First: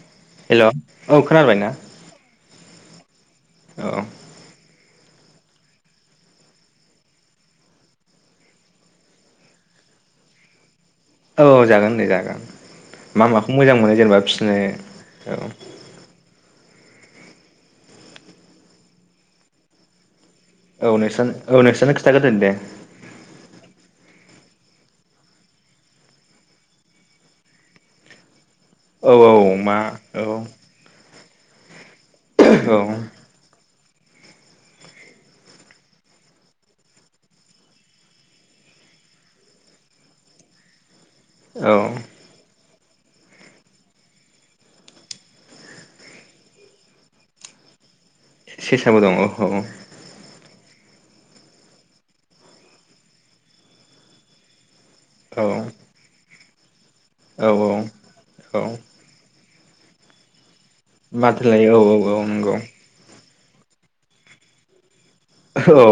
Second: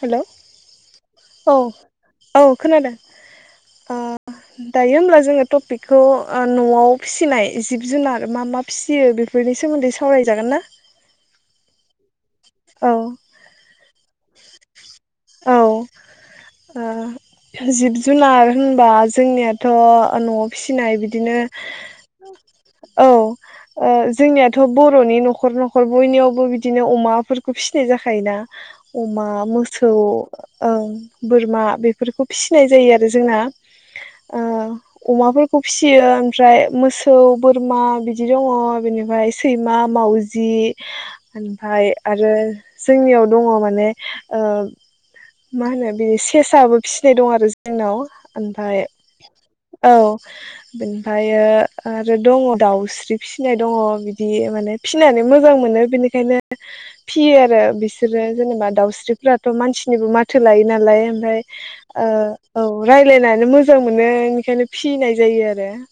Hello hello औ खोनाबायना? औ खोनादों। औ दायो होमब्ला जोङो टपिकखौ ओ न'आव फिसिनाय जिब जुनार मा मा फिसियो बेफोरनि सोमोन्दै सावराय जागोन ना? औ जागोन दे जागोन। औ मा माखौ मोजां मोनो जेनेबा फिनो? औ। ओ जिब जुनार होनबा जोंनियाथ' न' औ फिनाय नोंस्रानो बिदिनो औ नोंस्रानो खिथाग्रोदो दे औ ओ जोंनियाथ' बर'नि न'खर न'खर बयनियावबो बिदिनो अमाफोर खौ फिनाय जाखायोना? औ अमा, औ मा मोसौ औ ओं। बोरमा बे फोरखौ फिसिनाय औ जायो आरो जोंना। ओ अमाफोरखौ फिसियो ओमफ्राय मोसौ, बोरमा बिदि दङ बेनिफाय सैमा, मावजि। औ ओमफाय जोंनियाव दङ माने ओ मा होनो बे सेसाबो फिनाय दं आरो जोंनाव। ओमफाय सेसाबो दं औ औ। बेनिफायो आरो दङ दाउस्रि फिनाय दङ बिदि माने फिनानै औ मोजां मोनो बेनिखायनो [unintelligible] फियो औ आरो बिसोरो औ जेनेबा दाउस्रिफोरा थ' मानसिनिबो माथो लायो। नालाय ओमफाय माथो लायो औ ओ नंगौ औ रायलायनाय ओ मोजां मोनो ओंखायनो फि औ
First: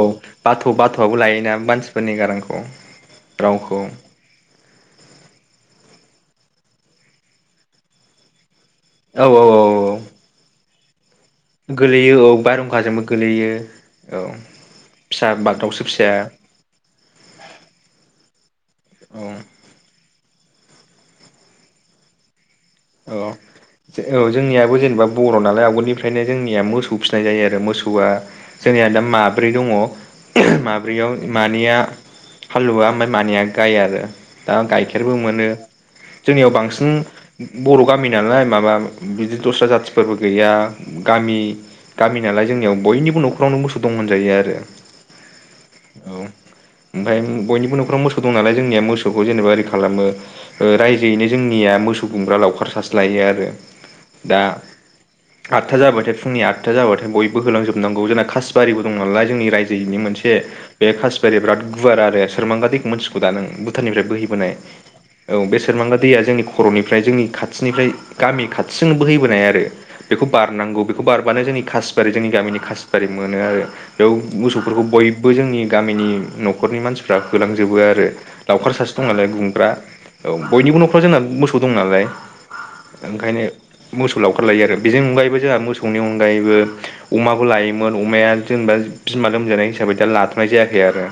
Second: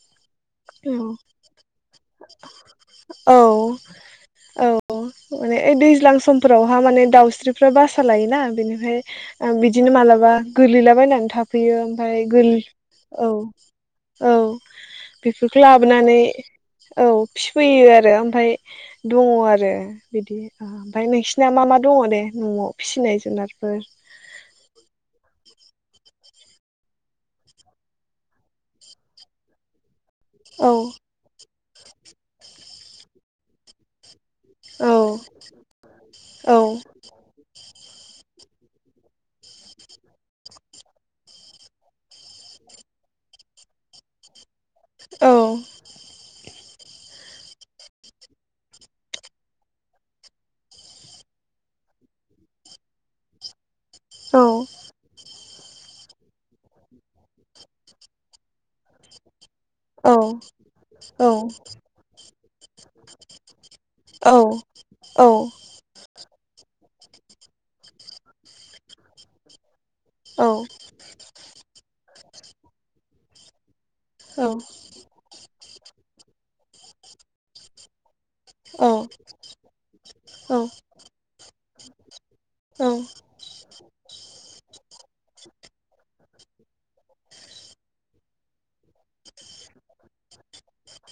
बाथ' औ बाथ'आबो लायोना मानसिफोरनि गारांखौ रावखौ औ माने [unintelligible] दै ज्लां समफोरावहा माने दाउस्रिफ्रा बासा लायोना बेनो औ ओमफाय औ औ बिदिनो मालाबा गोलैलाबायनानै थाफैयो गोलैयो ओमफाय औ गोलै बारहुंखाजोंबो औ गोलैयो औ फिसा बेफोरखौ बागदावसो लाबोनानै फिसाया औ फिफैयो आरो ओमफाय दङ औ आरो बिदि ओमफाय नोंसिना मा मा दङ दे न'आव? औ फिसिनाय जुनारफोर औ जोंनियाबो जेनेबा बर' नालाय आ गोलनिफ्रायनो जोंनिया मोसौ फिनाय जायो आरो मोसौवा जोंनिया दा माब्रै दङ। [unintelligible] औ माब्रैयाव मा निया हालुवा ओमाय मानैया गाइ आरो दा औ गाइखेरबो मोनो जोंनियाव औ बांसिन बर' गामि नालाय माबा बिदि दस्रा जाथिफोरबो गैया गामि गामि नालाय जोंनियाव बयनिबो न'खरावनो मोसौ दं होनजायो आरो औ ओमफाय बयनिबो न'खराव मोसौ दं नालाय जोंनिया मोसौखौ जेनेबा ओरै खालामो ओ रायजोयैनो जोंनिया मोसौ गुमग्रा लावखार सासे लायो आरो औ आटथा जाबाथाय फुंनि आटथा जाबाथाय बयबो होलांजोबनांगौ जोंना कासबारिबो दं नालाय जोंनि रायजो यैनो औ मोनसे बे औ कासिबारि बिराद गुवार आरो सोरमांगा दैखौ मोनथिखौ दा नों भुटाननिफ्राय औ बोहैबोनाय औ बे सोरमांगा दैया जोंनि निफ्राय जोंनि खाथिनिफ्राय गामि खाथिजों बोहैबोनाय आरो बेखौ औ बारनांगौ बेखौ बारबानो जोंनि कासिबारि जोंनि गामिनि कासिबारि मोनो आरो बेयाव औ मोसौफोरखौ बयबो जोंनि गामिनि न'खरनि मानसिफ्रा होलांजोबो आरो लावउखार औ सासे दं नालाय गुमग्रा औ बयनिबो न'खरावव जोंना मोसौ दं नाल ओंखायनो मोसौ लाव खार लायो आरो बेजों अनगायैबो जोंहा मोसौनि अनगायैबो अमाबो लायोमोन अमाया जेनेबा बिमा लोमजानाय हिसाबै दा लाथ'नाय जायाखै आरो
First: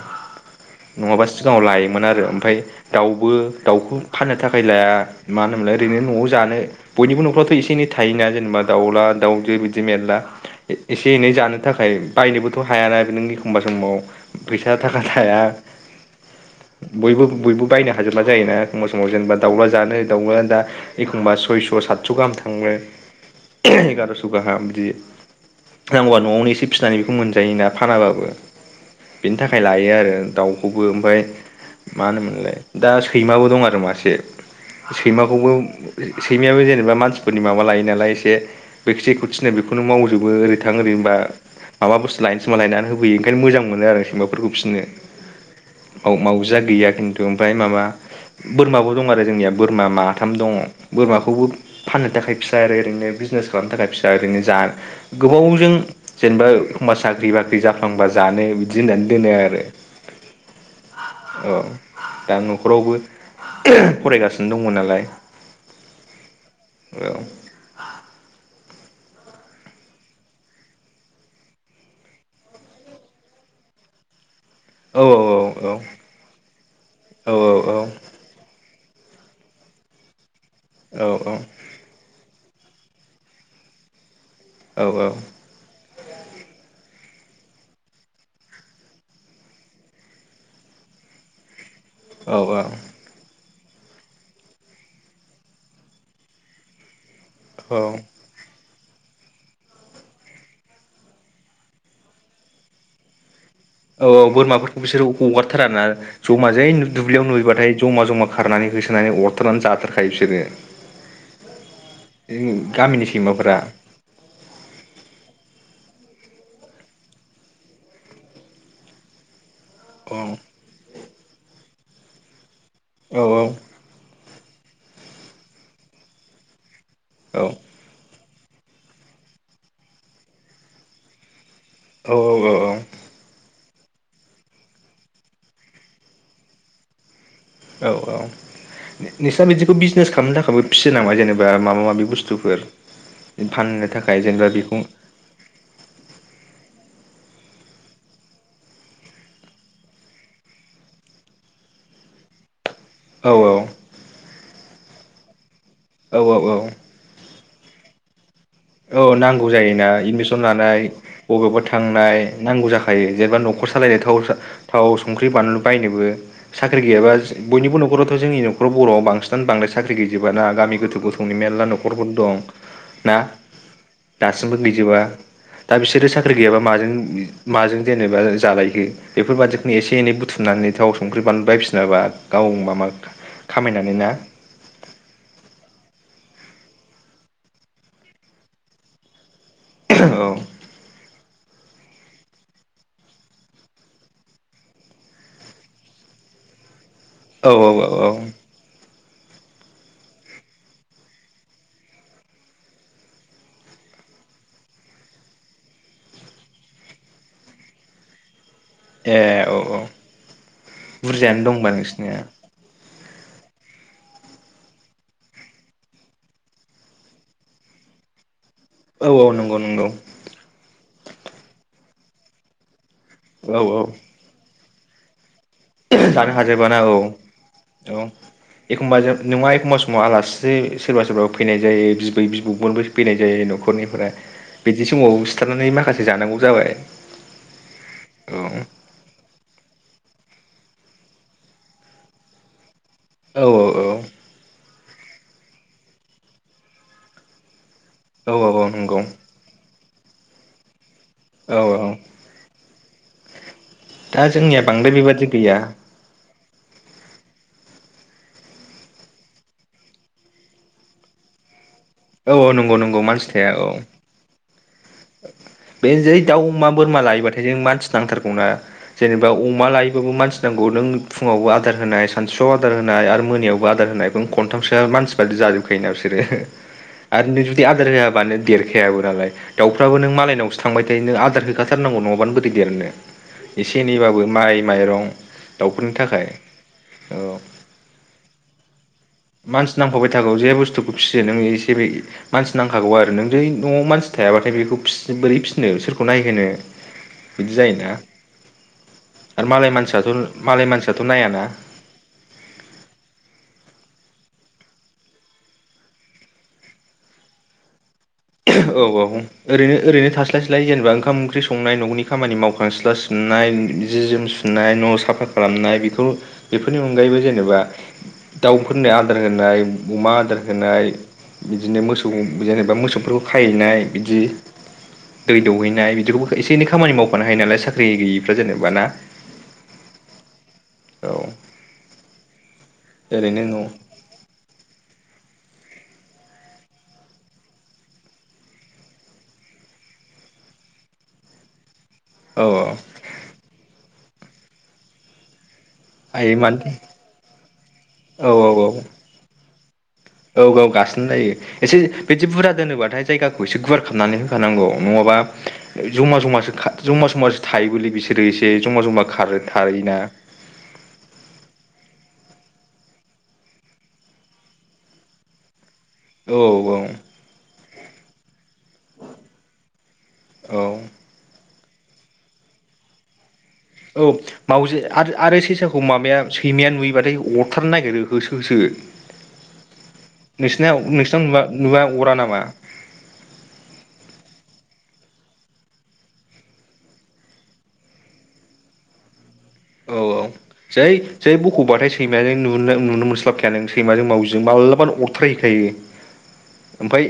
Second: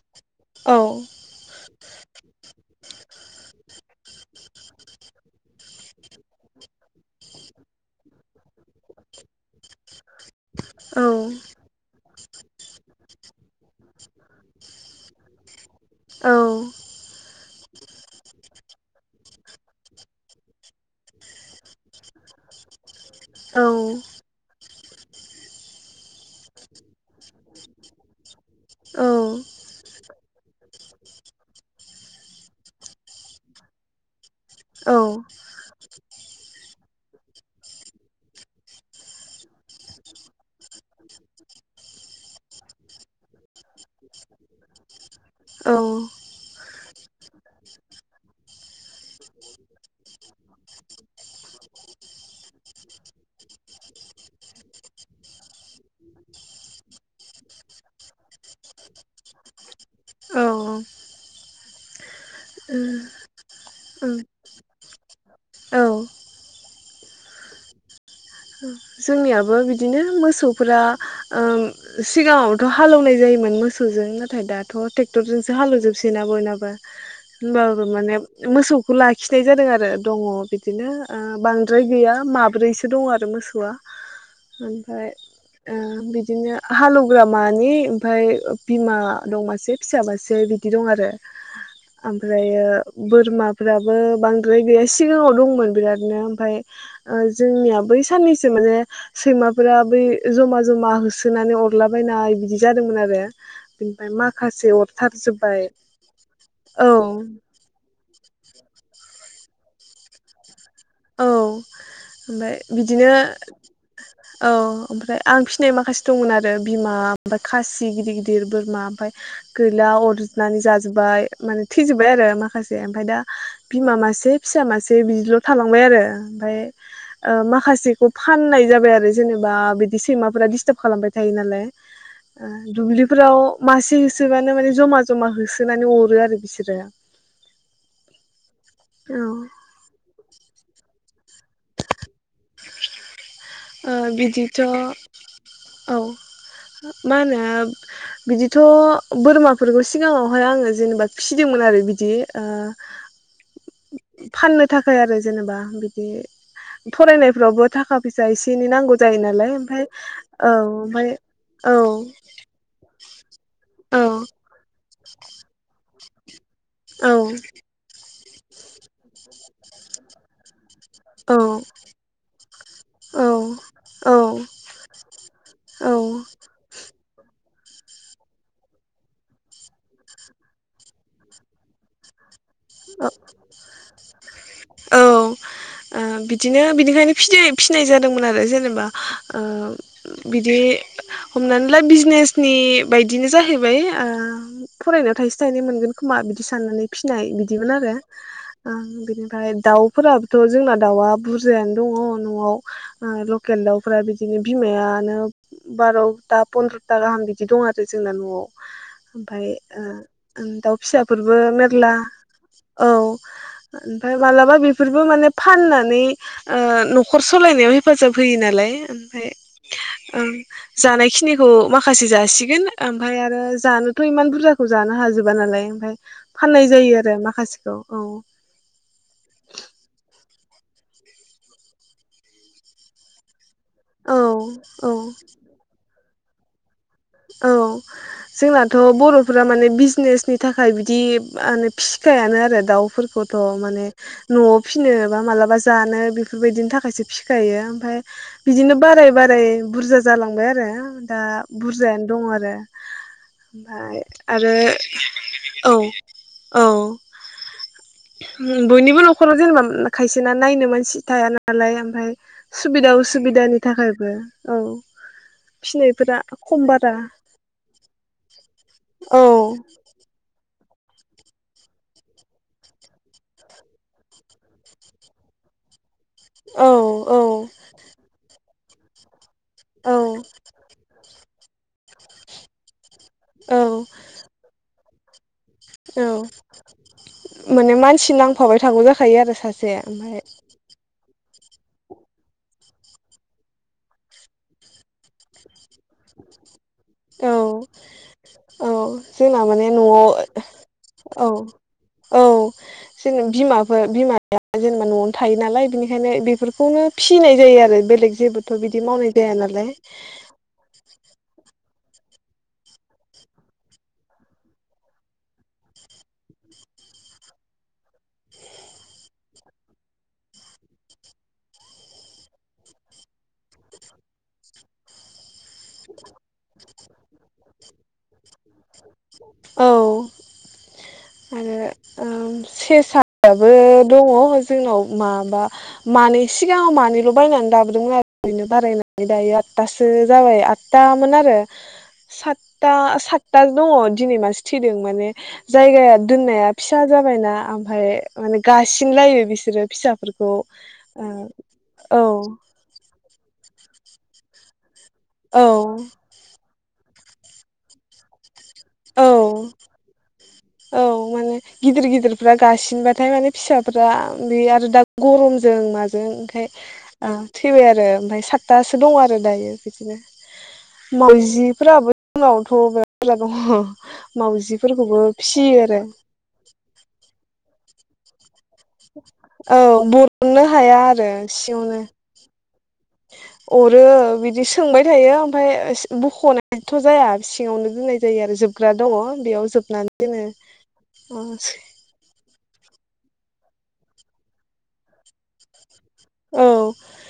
नङाबा सिगाङाव लायोमोन आरो ओमफाय दाउबो दाउखौ फाननो थाखाय फैलाया मा होनोमोनलाय ओरैनो न'आव जानो बयनिबो न'फ्रावथ' एसे एनै थायोना जेनेबा दाउला दाउजो बिदि मेरला ए-एसे एनै औ जानो थाखाय बायनोबोथ' हाया ना नों एखनबा समाव फैसा थाखा थाया बयबो बयबो बायनो हाजोबा जायोना एखनब्ला समाव जेनेबा दाउला जानो दाउआ नो बा एखमब सयस' सतस' गाम थां थांङो औ एगार'स' गाहा बिदि नांगौव बा न'आवनो एसे फिसिनानै बेखौ मोन जायोना फानाबाबो औ बिनि थाखाय लायो आरो दाउ बेबो ओमफ्राय मा होनोमोनलाय दा सैमाबो दं आरो मासे औ सैमाखौबो सैमायाबो जेनेबा जेनबा मानसिफोरनि माबा लायो नालाय एसे जेखौ थिनो बेखौनो मावजोबो ओरै थां ओरै होनबा माबा बुसथु लायनो थिनबा लायनानै होफैयो ओंखायनो मोजां मोनो आरो सैमाफोरखौ फिनो माव मावजिया गैया खिन्थु ओमफ्राय माबा बोरमाबो दं आरो जोंनिया। बोरमा माथाम दंङ बोरमाखौबो फाननो थाखाय फिसा आरो ओरैनो बिजनेस खालामनो थाखाय फिसा ओरैनो जा गोबावजों जेनेबा एखमबा साख्रि बाख्रि जाफ्लांबा जानो बिदि होननानै दोनो आरो औ ओ दा न'खरावबो फरायगासिनो दंङ नालाय औ औ। औ जोंनियाबो बिदिनो मोसौफोरा उम सिगाङावथ' हालेवनाय जायोमोन मोसौजों नो नाथाय दाथ' औ ट्रेक्टरजोंसो औ हालौजोबसै ना बयनाबो औ औ होनबाबो माने मोसौ खौ लाखिनाय जादों आरो दंङ बि बिदिनो ओ बांद्राय गैया माद ब्रैसो दं आरो। बे मोसौ आ। ओमफ्राय ओ। बिदिनो हालौवग्रा मानै ओमफ्राय बिमा दं मासे फिसा मासे बिदि दं आरो। ओमफ्रायो औ औ बोरमा फोराबो बांद्राय गैया सिगांङाव दंमोन बिरादनो ओमफ्राय ओं जोंनिया औ औ बै। [unintelligible] सैमाफोरा बै जमा-जमा होसोनानै अरलाबायनाय बिदि जादोंमोन आरो। औ बिनिफ्राय औ माखासे बोरमाफोरखौ बिसोरो अरथारजोब्बाय हगारथारा ना जमा जै औ दुब्लियाव नुयोबथाय जमा जमा। होखारनानै होसोनानै अरथारनानै जाथारखायो बिसोरो। औ ओमफ्राय गामिनि बिदिनो सैमाफोरा औ ओमफ्राय आं फिनाय माखासे दंमोन आरो बिमा ओमफ्राय खासि गिदिर गिदिर बोरमा ओमफ्राय गैला औ अरज्रिनानै जाजोबबाय माने थैजोब्बाय आरो माखासे ओमफाय दा औ बिमा मासे फिसा मासे बिदिल' थालांबाय आरो ओमफ्राय ओ औ माखासेखौ फाननाय जाबाय आरो जेनेबा बिदि सैमाफोरा दिस्टार्ब खालामबाय थायो नालाय। औ ओ दुब्लिफोराव मासे होसोबानो माने जमा जमा होसोनानै अरो आरो बिसोरो। औ औ औ नोंस्रा बिदिखौ बिजनेस खाम खामनो थाखायबो फिसिनो हायो नों बा माबा माबि बुस ओ जेनेबा बिदिथ' बेखौ औ मा होनो बिदिथ' बोरमाफोरखौ सिगाङावहाय आङो जेनेबा फिसिदोंमोन आरो बिदि ओ औ औ। फाननो थाखाय आरो जेनेबा बिदि औ औ औ। फरायनायफ्रावबो थाखा फैसा एसे एनै नांगौ औ जायो नालाय नांथां ओमफ्राय जायोना एडमिसन औ लानाय ओमफ्राय बबेबा औ औ थांनाय नांगौ जाखायो जेनेबा न'खर सालायनाय औ थाव सा थाव संख्रि बानलु बायनोबो। साख्रि गैयाबा बयनिबो न'खराव जोंनि नख'राव बर'आव बांसिन बांदाय साख्रि गैजोबाना गामि गो गोथौ गोजौनि मेनला न'खरफोर दं ना? औ दासिमबो गैजोबा दा औ बिसोरो साख्रि गैयाबा माजों माजों जेनेबा जालायखो बेफोरबादिखौनो एसे एनै बुथुमनानै थाव संख्रि बायफिनाबा। गाव माबा खामायनानै ना? दिनो बिनिखायनो फि फिनाय जादोंमोन आरो जेनेबा ओ औ बिदि हमनानै ला बिजनेसनि बायदिनो जाहैबाय ओ फरायनायाव थाइसे थाइनै मोनगोन खोमा बिदि साननानै फिनाय। औ औ बिदिमोन औ आरो औ ओ बिनो औ ओमफ्राय दाउफोराबोथ' जोंना दाउआ बुरजायानो दङ न'आव ओ लकेल दाउफोरा बिदिनो बिमायानो बार'था पन्द्र'था गाहाम बिदि दं आरो जोंना न'आव। ए ओमफ्राय औ औ ओ दाउ फिसाफोरबो बुरजायानो दंबा मेरला नोंसिनिया औ ओमफ्राय मालाबा बेफोरबो माने फाननानै ओ न'खर सालायनायाव हेफाजाब होयो नालाय। औ आमफ्राय औ नंगौ नंगौ ओ जानाय खिनिखौ मा माखासे जासिगोन ओमफाय आरो औ औ जानोथ' इमान बुरजा खौ जानो हाजोब बा नालाय ओमफाय जानो फाननाय हाजोबाना जायो औ आरो। औ एखमबा जों नङा एखमबा समाव आलासि बे सोरबा सोरबा फैनाय जायो बिबै बिबौमोनबो फैनाय जायो न'ख खरनिफ्राय औ बिदि औ समाव सिथारनानै माखासे जानांगौ जाबाय। औ औ जोंनाथ' बर'फोरा माने बिजनेसनि थाखाय बिदि मा होनो फिसखायानो आरो दाउ फोरखौथ' माने औ न'आव फिनो बा मालाबा जानो बिफोरबायदिनि थाखायसो फिखायो। फाय औ औ बिदिनो नंगौ बाराय बाराय बुरजा जालांबाय आरो दा औ औ बुरजायानो दं आरो। ओमफाय दा आरो जोंनिया बांद्राय बेबादि गैया औ। औ हम बयनिबो न'खराव जेनेबा खायसे ना नायनो मानसि थाया नालाय फाय औ औ नंगौ सुबिदा नंगौ मानसि थाया उसुबिदानि औ थाखायबो। औ बे जै फिनायफोरा दाउ खम अमा बारा बोरमा लायोबाथाय जों मानसि नांथारगौना औ जेनेबा अमा लायोबाबो मानसि नांगौ नों फुङावबो आदार होनाय सानसुआव आदार होनाय आरो मोनायावबो आदार होनाय नों खनथामसोआ मानसि बादि जाजोबखायो ना बिस रो औ औ आरो नों जुदि आदार होआबानो देर खेयाबोनालाय। दाउफ्राबो औ नों मालायनावसो थांबाय थायो नो आदार हो खाथारनांगौ नङाबानो बोरै देरनो। एसे एनैबाबो माइ माइरं सो औ माने मानसि नांफाबाय थागौ जाखायो आरो मानसि सासे नांफाबाय ओमफाय। थागौ जे बुस्थुखौ फिसियो नोङो एसे मानसि नांखागौ आरो नों जै न'आव मानसि थायाबाथाय बेखौ फिसि बोरै फिसि औ जायोना औ जोंना आरो माने मालाय न'आव मानसियाथ' मालाय मानसियाथ' औ नायाना औ जों बिमाफोर बिमाया जेनेबा न'आवनो थायो नालाय बिनिखायनो बेफोरखौनो फिसिनाय जायो आरो बेलेग जेबोथ' बिदि औ औ मावनाय जाया नालाय ओरैनो ओरैनो थास्लाय स्लाय जेनेबा ओंखाम ओंख्रि संनाय न'नि खामानि मावखां सिथ्ला सिबनाय जि जोम सुनाय न' साफा खालामनाय बेखौ बेफोरनि अनगायैबो जेनेबा दाउफोरनो आदार होनाय अमा आदार होनाय बिदिनो मोसौ जेनेबा मोसौफोर खायैनाय बिदि दै दौवैनाय बिदिफोरखौबो एसे एनै खामानि मावफानो हायो नालाय साख्रि गैयिफ्रा जेनेबा ना। औ औ ओरैनो दाबो न' दङ जोंनाव मा माबा मानै सिगाङाव मानैल' बायनानै दाबो दों आरो ओरैनो बारायनानै दायो आदथासो जाबाय आदतामोन आरो औ सातता औ सातता दङ। दिनै मासे थैदों माने जायगाया आयै दोननाया मानो फिसा जाबायना ओमफाय औ माने औ औ गासिनलायो बिसोरो फिसा औ औ गासिन लायो एसे ओ बिदि बुरजा दोनोबाथाय जायगाखौ एसे गुवार खालामनानै होखानांगौ। नङाबा औ जमा जमासो खा जमा जामासो थायोबोलै बिसोरो। जमा जमा औ खारो थायोना औ माने गिदिर गिदिर फ्रा गासिनबाथाय माने फिसाफोरा बे आरो दा गरमजों मा जों औ ओंखाय ओ थैबाय आरो। ओमफाय सा तासो दङ आरो दायो बिदिनो औ मावजि फोराबो जोंनावथ' बिराद बुरजा दङ। औ मावजि मावजिफोरखौबो आरो आरो फिसियो सेसाखौ माबाया सैमाया नुयोबाथाय अरथारनो नागिरो होस औ बर'ननो नोंसिना हाया आरो नोंसिनाव नुवा सिंआवनो नुवा अरा नामा अरो बिदि सोंबाय थायो ओमफाय बख'नायथ' जाया सिङावनो दोननाय जायो आरो जोबग्रा दङ बेयाव औ जोबनानै औ दोनो जै औ जै बख'बाथाय सैमाजों नुनो नुनो मोनस्लाबखाया नों सैमाजों मावजिजों माब्लाबानो अरथारय हैखायो। ओमफाय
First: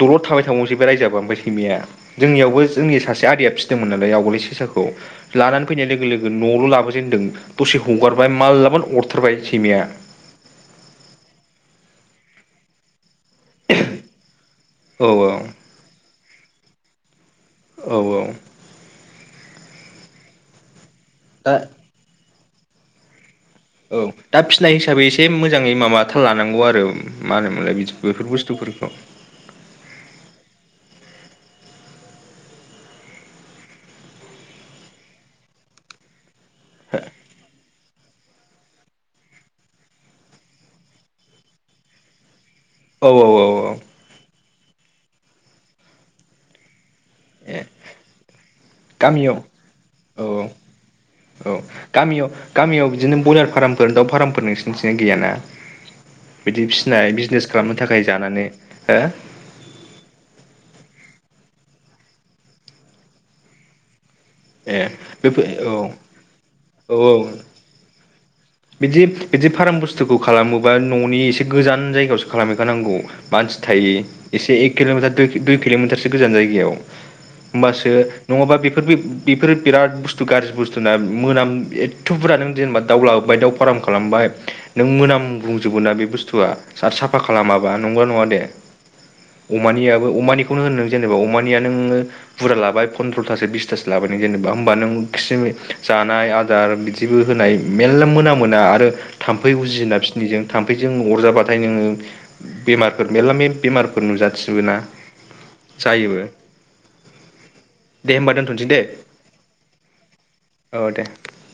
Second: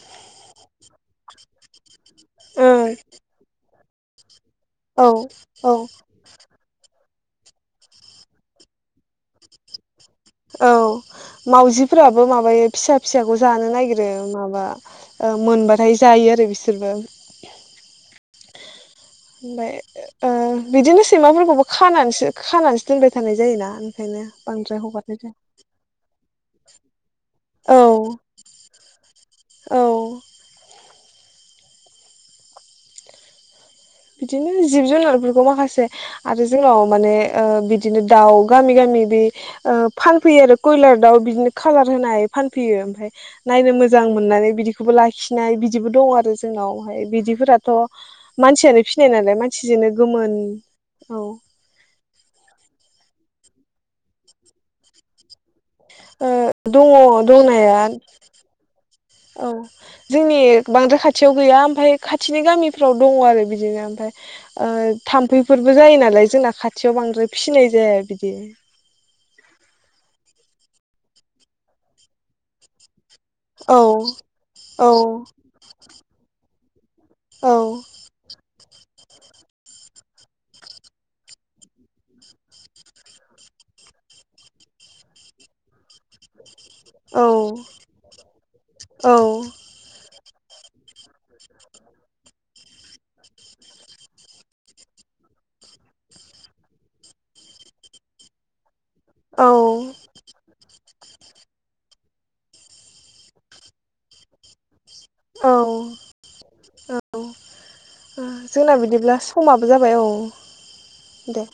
दलद थाबाय थाबावनोसै रायजाबा ओमफाय सैमाया जोंनियावबो जोंनि ओं सासे आदैया फिसि दोंमोन नालाय आवगोलाय सेसाखौ औ लानानै औ फैनाय लोगो लोगो लाबोजेनदों दसे हगारबाय माललाबानो अरथारबाय सैमाया। औ मावजिफोराबो माबायो फिसा फिसाखौ जानो नागिरो माबा औ ओ मोनबाथाय जायो आरो बिसोर। सोरबा औ औ। होमबाय ओ बिदिनो दा सैमाफोरखौबो खानानैसो खानानैसो दोनबाय थानाय जायोना औ ओंखायनो दा फिनाय बांद्राय हिसाबै हगारनाय एसे जाया मोजाङै माबा थाल लानांगौ आरो मा होनोमोनलाय औ बिदि बेफोर बुस्थुफोरखौ। औ बिदिनो जिब जुनारफोरखौ माखासे आरो जोंनाव माने ओ बिदिनो दाउ गामि गामि बे ओ फानफैयो आरो कयलार दाउ बिदिनो खालार होनाय फानफैयो औ ओमफ्राय औ औ नायनो मोजां मोननानै बिदि लाखिनाय बिदिबो दं आरो जोंनाव। फ्राय ए बिदिफोराथ' मानसिया गामियाव औ औ औ गामियाव गामियाव बिदि। बिदिनो ब्रयलारमफोर दा फार्मफोर नोंसिथि गैयाना। ओ बिदि दङ फिसिनाय बिजनेस खालामनो दंनाया थाखाय जानानै हो औ जोंनि बांद्राय खाथियाव गैया होम ओमफाय खाथिनि गामिफ्राव दङ आरो बिदिनो ओमफाय। ए ओ बेफोर थाम्फैफोरबो औ जायो नालाय जोंना खाथियाव औ औ बांद्राय फिसिनाय जाया बिदि बिदि बिदि फार्म बुस्थुखौ खालामोबा न'नि एसे गोजान जायगायावसो खालामहैखानांगौ। मानसि औ थायो एसे एक औ किल'मिटार दुइ किल'मिटारसो गोजान जायगायाव। औ होमबासो नङाबा बेफोरबै बेफोर बिराद बुस्थु गाज्रि बुस्थु ना मोनाम एथ' बुरजा नों जेनेबा दाउला बाय दाउ फारर्म खालामबाय नों मोनाम बुंजोबो ना बे बुस्थुआ आरो साफा खालामाबा नंला नङा दे औ अमानियाबो अमानि खौनो होन नों जेनेबा अमानिया नों बुर्जा लाबाय फनद्रथासो बिस थासो लाबाय नों जेनेबा होमबा नों खि जानाय आदार बिदिबो होनाय मे मेरला मोनामोना आरो औ थाम्फै उजियोना फिसिनिजों थामफै जों अरजाबाथाय नोङो बेमारफोर मेरला म बेमारफोर नुजाथिबोना औ औ दे होमबा दोनथ'नोसै जोंना दे बिदिब्ला समाबो जाबाय औ दे।